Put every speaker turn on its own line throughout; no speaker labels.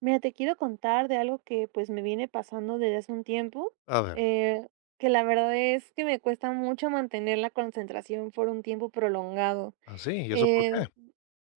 Mira, te quiero contar de algo que pues me viene pasando desde hace un tiempo,
A ver,
eh, que la verdad es que me cuesta mucho mantener la concentración por un tiempo prolongado.
¿así? ¿Y eso por
Eh,
qué?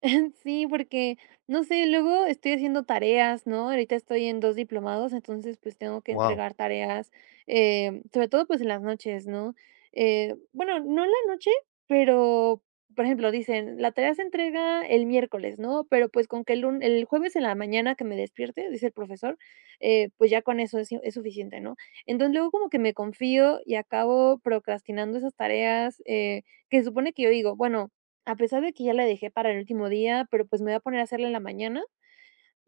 Sí, porque, no sé, luego estoy haciendo tareas, ¿no? Ahorita estoy en 2 diplomados, entonces, pues, tengo que
Wow,
entregar tareas, sobre todo, pues, en las noches, ¿no? Bueno, no en la noche, pero, por ejemplo, dicen: "La tarea se entrega el miércoles", ¿no? Pero, pues, con que el jueves en la mañana que me despierte, dice el profesor, pues, ya con eso es si es suficiente, ¿no? Entonces, luego como que me confío y acabo procrastinando esas tareas, que supone que yo digo: "Bueno, a pesar de que ya la dejé para el último día, pero, pues, me voy a poner a hacerla en la mañana.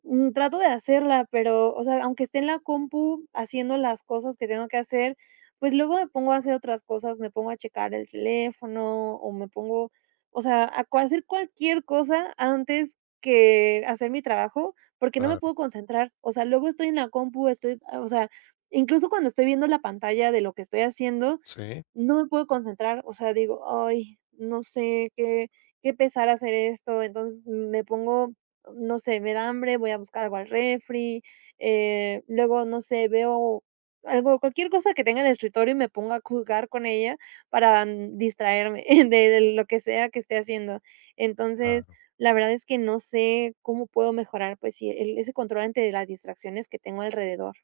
Trato de hacerla, pero, o sea, aunque esté en la compu haciendo las cosas que tengo que hacer, pues, luego me pongo a hacer otras cosas, me pongo a checar el teléfono o me pongo, o sea, a cua hacer cualquier cosa antes que hacer mi trabajo, porque no me
claro,
puedo concentrar. O sea, luego estoy en la compu, estoy, o sea, incluso cuando estoy viendo la pantalla de lo que estoy haciendo,
sí,
no me puedo concentrar, o sea, digo: "Ay, no sé qué pesar hacer esto", entonces me pongo, no sé, me da hambre, voy a buscar algo al refri, luego, no sé, veo algo, cualquier cosa que tenga en el escritorio y me pongo a jugar con ella para distraerme de lo que sea que esté haciendo. Entonces,
claro.
la verdad es que no sé cómo puedo mejorar, pues sí, el ese control ante las distracciones que tengo alrededor.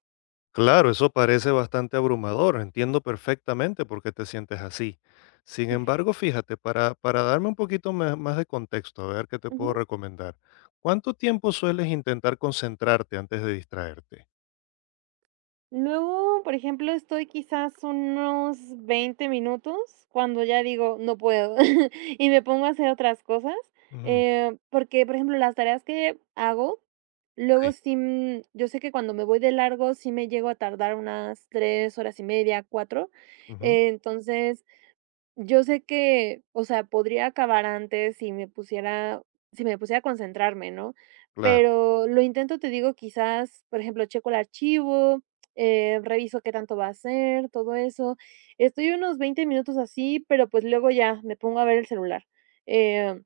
Claro, eso parece bastante abrumador, entiendo perfectamente por qué te sientes así. Sin embargo, fíjate, para darme un poquito ma más de contexto, a ver qué te puedo
Ujú.
recomendar, ¿cuánto tiempo sueles intentar concentrarte antes de distraerte?
Luego, por ejemplo, estoy quizás unos 20 minutos cuando ya digo: "No puedo", y me pongo a hacer otras cosas,
Ujú,
porque, por ejemplo, las tareas que hago,
sí,
luego sí, yo sé que cuando me voy de largo sí me llego a tardar unas 3 horas y media, 4,
ujú,
entonces, yo sé que, o sea, podría acabar antes si me pusiera a concentrarme, ¿no?
claro,
Pero lo intento, te digo, quizás, por ejemplo, checo el archivo, reviso qué tanto va a ser, todo eso. Estoy unos 20 minutos así, pero, pues, luego ya me pongo a ver el celular. Eh,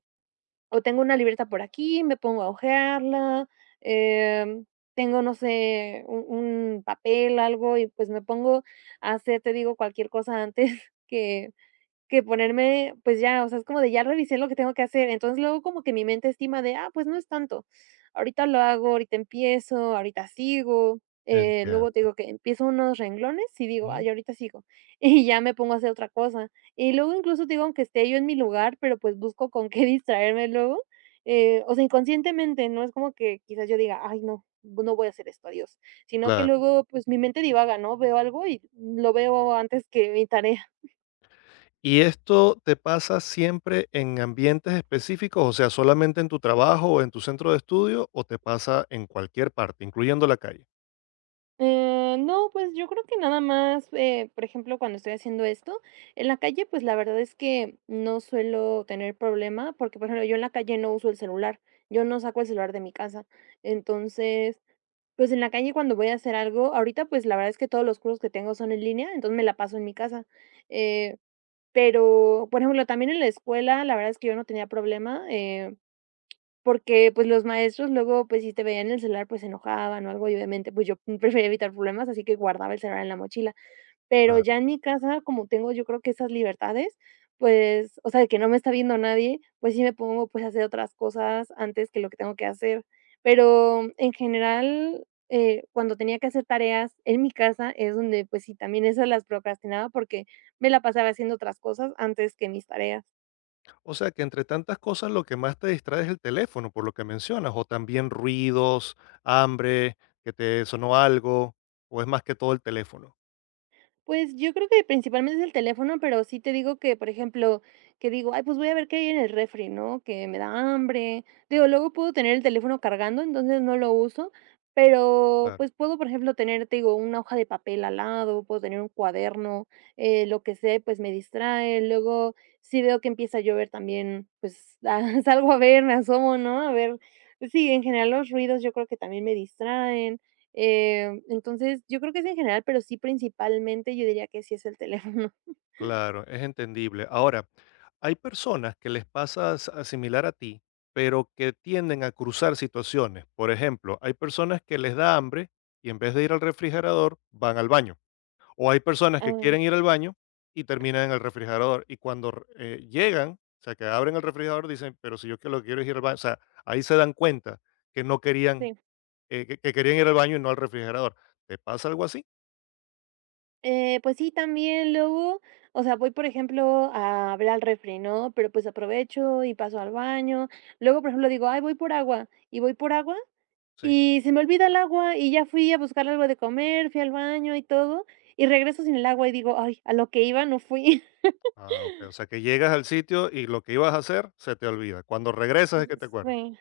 o tengo una libreta por aquí, me pongo a hojearla, em, tengo, no sé, un papel, algo, y, pues, me pongo a hacer, te digo, cualquier cosa antes que que ponerme, pues ya, o sea, es como de ya revisé lo que tengo que hacer. Entonces, luego como que mi mente estima de, ah, pues no es tanto. Ahorita lo hago, ahorita empiezo, ahorita sigo. Luego te
entiendo,
digo que empiezo unos renglones y digo,
ujú,
ay, ahorita sigo. Y ya me pongo a hacer otra cosa. Y luego incluso te digo, aunque esté yo en mi lugar, pero pues busco con qué distraerme luego. O sea, inconscientemente, no es como que quizás yo diga, ay, no, no voy a hacer esto, adiós. Sino que
claro.
luego, pues mi mente divaga, ¿no? Veo algo y lo veo antes que mi tarea.
¿Y esto te pasa siempre en ambientes específicos? O sea, solamente en tu trabajo o en tu centro de estudio, o te pasa en cualquier parte, incluyendo la calle.
No, pues yo creo que nada más, por ejemplo, cuando estoy haciendo esto, en la calle, pues la verdad es que no suelo tener problema, porque por ejemplo, yo en la calle no uso el celular, yo no saco el celular de mi casa. Entonces, pues en la calle cuando voy a hacer algo, ahorita pues la verdad es que todos los cursos que tengo son en línea, entonces me la paso en mi casa. Eh, pero, por ejemplo, también en la escuela, la verdad es que yo no tenía problema. Porque, pues, los maestros luego, pues, si te veían el celular, pues, se enojaban o algo, y obviamente, pues, yo prefería evitar problemas, así que guardaba el celular en la mochila. Pero ya
Claro.
en mi casa, como tengo yo creo que esas libertades, pues, o sea, de que no me está viendo nadie, pues, sí me pongo, pues, a hacer otras cosas antes que lo que tengo que hacer. Pero en general, cuando tenía que hacer tareas en mi casa es donde, pues sí, también esas las procrastinaba porque me la pasaba haciendo otras cosas antes que mis tareas.
O sea, que entre tantas cosas lo que más te distrae es el teléfono, por lo que mencionas, o también ruidos, hambre, que te sonó algo, o es más que todo el teléfono.
Pues, yo creo que principalmente es el teléfono, pero sí te digo que, por ejemplo, que digo: "Ay, pues voy a ver qué hay en el refri", ¿no? Que me da hambre. Digo, luego puedo tener el teléfono cargando, entonces no lo uso, pero,
Claro.
pues, puedo, por ejemplo, tener, te digo, una hoja de papel al lado, puedo tener un cuaderno, lo que sea, pues, me distrae. Luego, si veo que empieza a llover también, pues, ah, salgo a ver, me asomo, ¿no? A ver, sí, en general los ruidos yo creo que también me distraen. Entonces, yo creo que es en general, pero sí principalmente yo diría que sí es el teléfono.
Claro, es entendible. Ahora, hay personas que les pasa a similar a ti, pero que tienden a cruzar situaciones. Por ejemplo, hay personas que les da hambre y en vez de ir al refrigerador, van al baño. O hay personas que
Ah,
quieren ir al baño y terminan en el refrigerador. Y cuando llegan, o sea, que abren el refrigerador, dicen, pero si yo que lo que quiero es ir al baño. O sea, ahí se dan cuenta que no querían,
sí.
que querían ir al baño y no al refrigerador. ¿Te pasa algo así?
Pues sí, también luego, o sea, voy, por ejemplo, a ver al refri, ¿no? Pero pues aprovecho y paso al baño. Luego, por ejemplo, digo, ay, voy por agua y voy por agua
Sí.
y se me olvida el agua y ya fui a buscar algo de comer, fui al baño y todo y regreso sin el agua y digo, ay, a lo que iba no fui.
Ah, okey, o sea, que llegas al sitio y lo que ibas a hacer se te olvida. Cuando regresas es que te acuerdas.
Sí.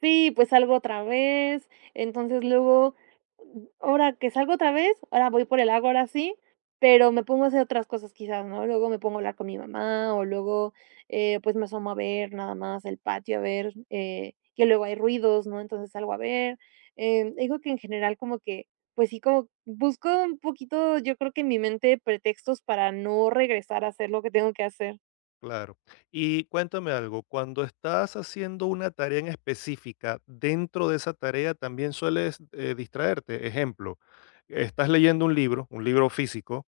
Sí, pues salgo otra vez, entonces luego, ahora que salgo otra vez, ahora voy por el agua, ahora sí, pero me pongo a hacer otras cosas quizás, ¿no? Luego me pongo a hablar con mi mamá o luego pues me asomo a ver nada más el patio, a ver que luego hay ruidos, ¿no? Entonces salgo a ver. Digo que en general como que, pues sí, como busco un poquito, yo creo que en mi mente pretextos para no regresar a hacer lo que tengo que hacer.
Claro. Y cuéntame algo, cuando estás haciendo una tarea en específica, dentro de esa tarea también sueles, distraerte. Ejemplo, estás leyendo un libro físico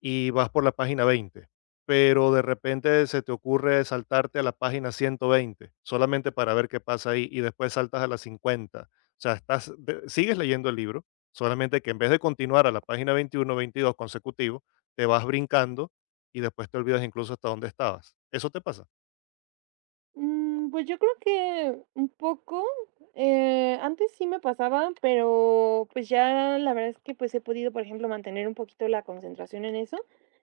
y vas por la página 20, pero de repente se te ocurre saltarte a la página 120, solamente para ver qué pasa ahí y después saltas a la 50. O sea, estás, sigues leyendo el libro, solamente que en vez de continuar a la página 21, 22 consecutivo, te vas brincando y después te olvidas incluso hasta dónde estabas. Eso te pasa.
Pues yo creo que un poco, antes sí me pasaba, pero pues ya la verdad es que pues he podido, por ejemplo, mantener un poquito la concentración en eso.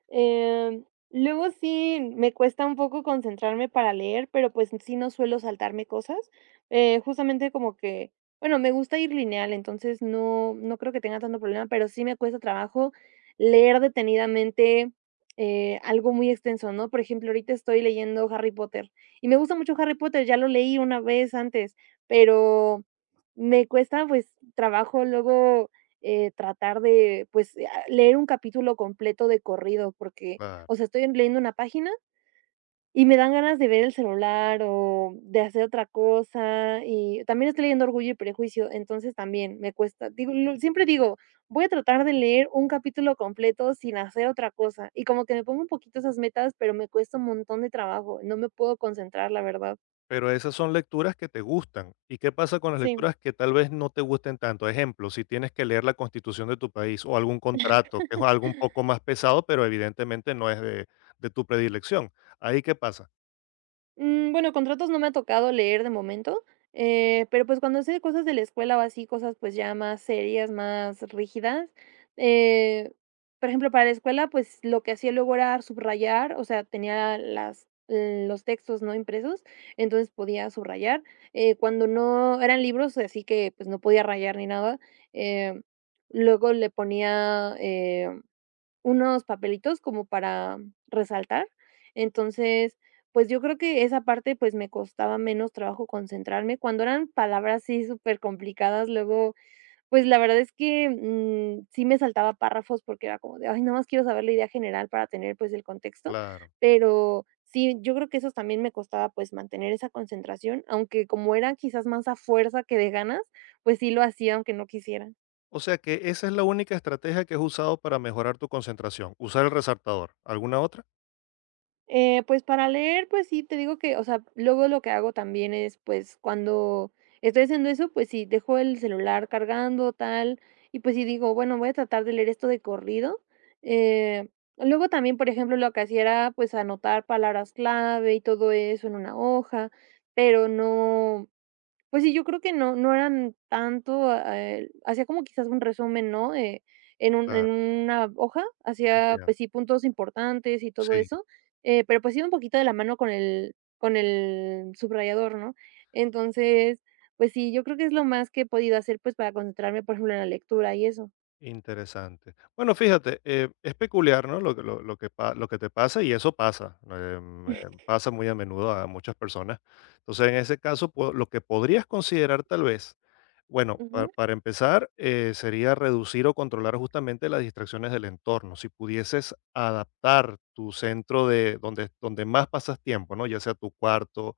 Em, Luego sí me cuesta un poco concentrarme para leer, pero pues sí no suelo saltarme cosas. Justamente como que, bueno, me gusta ir lineal, entonces no, no creo que tenga tanto problema, pero sí me cuesta trabajo leer detenidamente algo muy extenso, ¿no? Por ejemplo, ahorita estoy leyendo Harry Potter. Y me gusta mucho Harry Potter, ya lo leí una vez antes, pero me cuesta, pues, trabajo luego, tratar de, pues, ah, leer un capítulo completo de corrido, porque, o sea, estoy leyendo una página y me dan ganas de ver el celular o de hacer otra cosa, y también estoy leyendo Orgullo y Prejuicio, entonces también me cuesta. Digo, lo siempre digo, voy a tratar de leer un capítulo completo sin hacer otra cosa, y como que me pongo un poquito esas metas, pero me cuesta un montón de trabajo, no me puedo concentrar, la verdad.
Pero esas son lecturas que te gustan. ¿Y qué pasa con las
Sí.
lecturas que tal vez no te gusten tanto? Ejemplo, si tienes que leer la constitución de tu país o algún contrato, que es algo un poco más pesado, pero evidentemente no es de tu predilección. ¿Ahí qué pasa?
Bueno, contratos no me ha tocado leer de momento, pero, pues, cuando sé de cosas de la escuela o así, cosas, pues, ya más serias, más rígidas, eh, por ejemplo, para la escuela, pues, lo que hacía luego era subrayar, o sea, tenía las los textos, ¿no?, impresos, entonces podía subrayar, cuando no eran libros, así que, pues, no podía rayar ni nada, eh, luego le ponía, unos papelitos como para resaltar. Entonces, pues, yo creo que esa parte, pues, me costaba menos trabajo concentrarme. Cuando eran palabras así súper complicadas luego, pues, la verdad es que, sí me saltaba párrafos porque era como de: "Ay, nada más quiero saber la idea general para tener, pues, el contexto".
Claro.
Pero sí, yo creo que eso también me costaba, pues, mantener esa concentración, aunque como era quizás más a fuerza que de ganas, pues, sí lo hacía aunque no quisiera.
O sea que esa es la única estrategia que has usado para mejorar tu concentración, usar el resaltador. ¿Alguna otra?
Pues para leer, pues sí, te digo que, o sea, luego lo que hago también es, pues cuando estoy haciendo eso, pues sí, dejo el celular cargando, tal, y pues sí digo, bueno, voy a tratar de leer esto de corrido. Eh, Luego también, por ejemplo, lo que hacía era, pues anotar palabras clave y todo eso en una hoja, pero no. Pues sí, yo creo que no eran tanto, hacía como quizás un resumen, ¿no?, en un
Claro,
en una hoja, hacía,
entiendo.
pues sí, puntos importantes y todo
Sí.
eso, pero pues iba un poquito de la mano con el subrayador, ¿no? Entonces, pues sí, yo creo que es lo más que he podido hacer, pues, para concentrarme, por ejemplo, en la lectura y eso.
Interesante. Bueno, fíjate, es peculiar, ¿no? Lo que, pa- lo que te pasa y eso pasa, pasa muy a menudo a muchas personas. Entonces, en ese caso, lo que podrías considerar tal vez, bueno,
Ujú,
para empezar, sería reducir o controlar justamente las distracciones del entorno. Si pudieses adaptar tu centro de donde, donde más pasas tiempo, ¿no? Ya sea tu cuarto,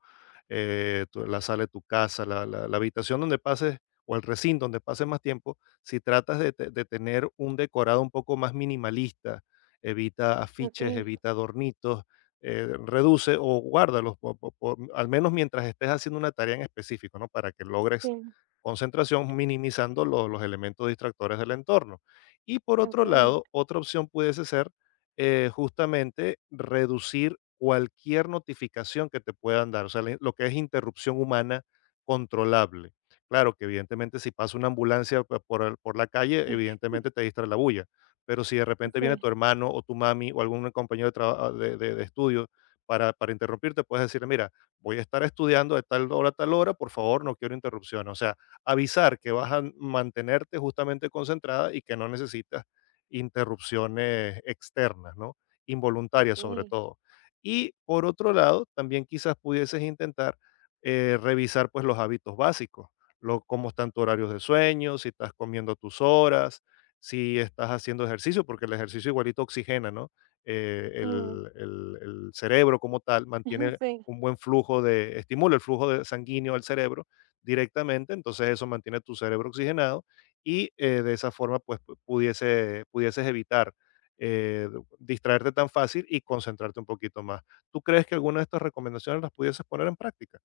la sala de tu casa, la habitación donde pases o el recinto donde pases más tiempo si tratas de, de tener un decorado un poco más minimalista, evita afiches,
okey,
evita adornitos, reduce o guárdalos, al menos mientras estés haciendo una tarea en específico, ¿no? Para que logres
sí,
concentración minimizando los elementos distractores del entorno. Y por otro
okey,
lado, otra opción pudiese ser justamente reducir cualquier notificación que te puedan dar, o sea, lo que es interrupción humana controlable. Claro, que evidentemente si pasa una ambulancia por, por la calle, evidentemente te distrae la bulla. Pero si de repente viene tu
sí,
hermano o tu mami o algún compañero de, de estudio para interrumpirte, puedes decirle, mira, voy a estar estudiando de tal hora a tal hora, por favor, no quiero interrupción. O sea, avisar que vas a mantenerte justamente concentrada y que no necesitas interrupciones externas, ¿no? Involuntarias sobre
okey,
todo. Y por otro lado, también quizás pudieses intentar revisar pues los hábitos básicos lo, cómo están tus horarios de sueño, si estás comiendo a tus horas, si estás haciendo ejercicio, porque el ejercicio igualito oxigena, ¿no?
mm,
El cerebro como tal mantiene
sí.
un buen flujo de, estimula el flujo de sanguíneo al cerebro directamente, entonces eso mantiene tu cerebro oxigenado y de esa forma pues pudiese, pudieses evitar eh, distraerte tan fácil y concentrarte un poquito más. ¿Tú crees que alguna de estas recomendaciones las pudieses poner en práctica?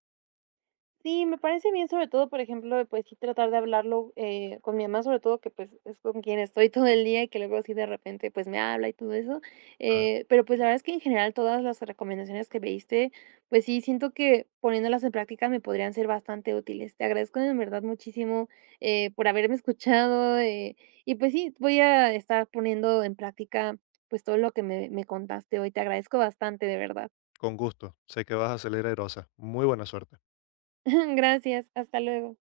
Sí, me parece bien, sobre todo, por ejemplo, pues sí tratar de hablarlo con mi mamá, sobre todo que pues es con quien estoy todo el día y que luego sí de repente pues me habla y todo eso. Pero pues la verdad es que en general todas las recomendaciones que me diste, pues sí siento que poniéndolas en práctica me podrían ser bastante útiles. Te agradezco en verdad muchísimo por haberme escuchado y pues sí, voy a estar poniendo en práctica pues todo lo que me contaste hoy. Te agradezco bastante, de verdad.
Con gusto. Sé que vas a salir airosa. Muy buena suerte.
Gracias, hasta luego.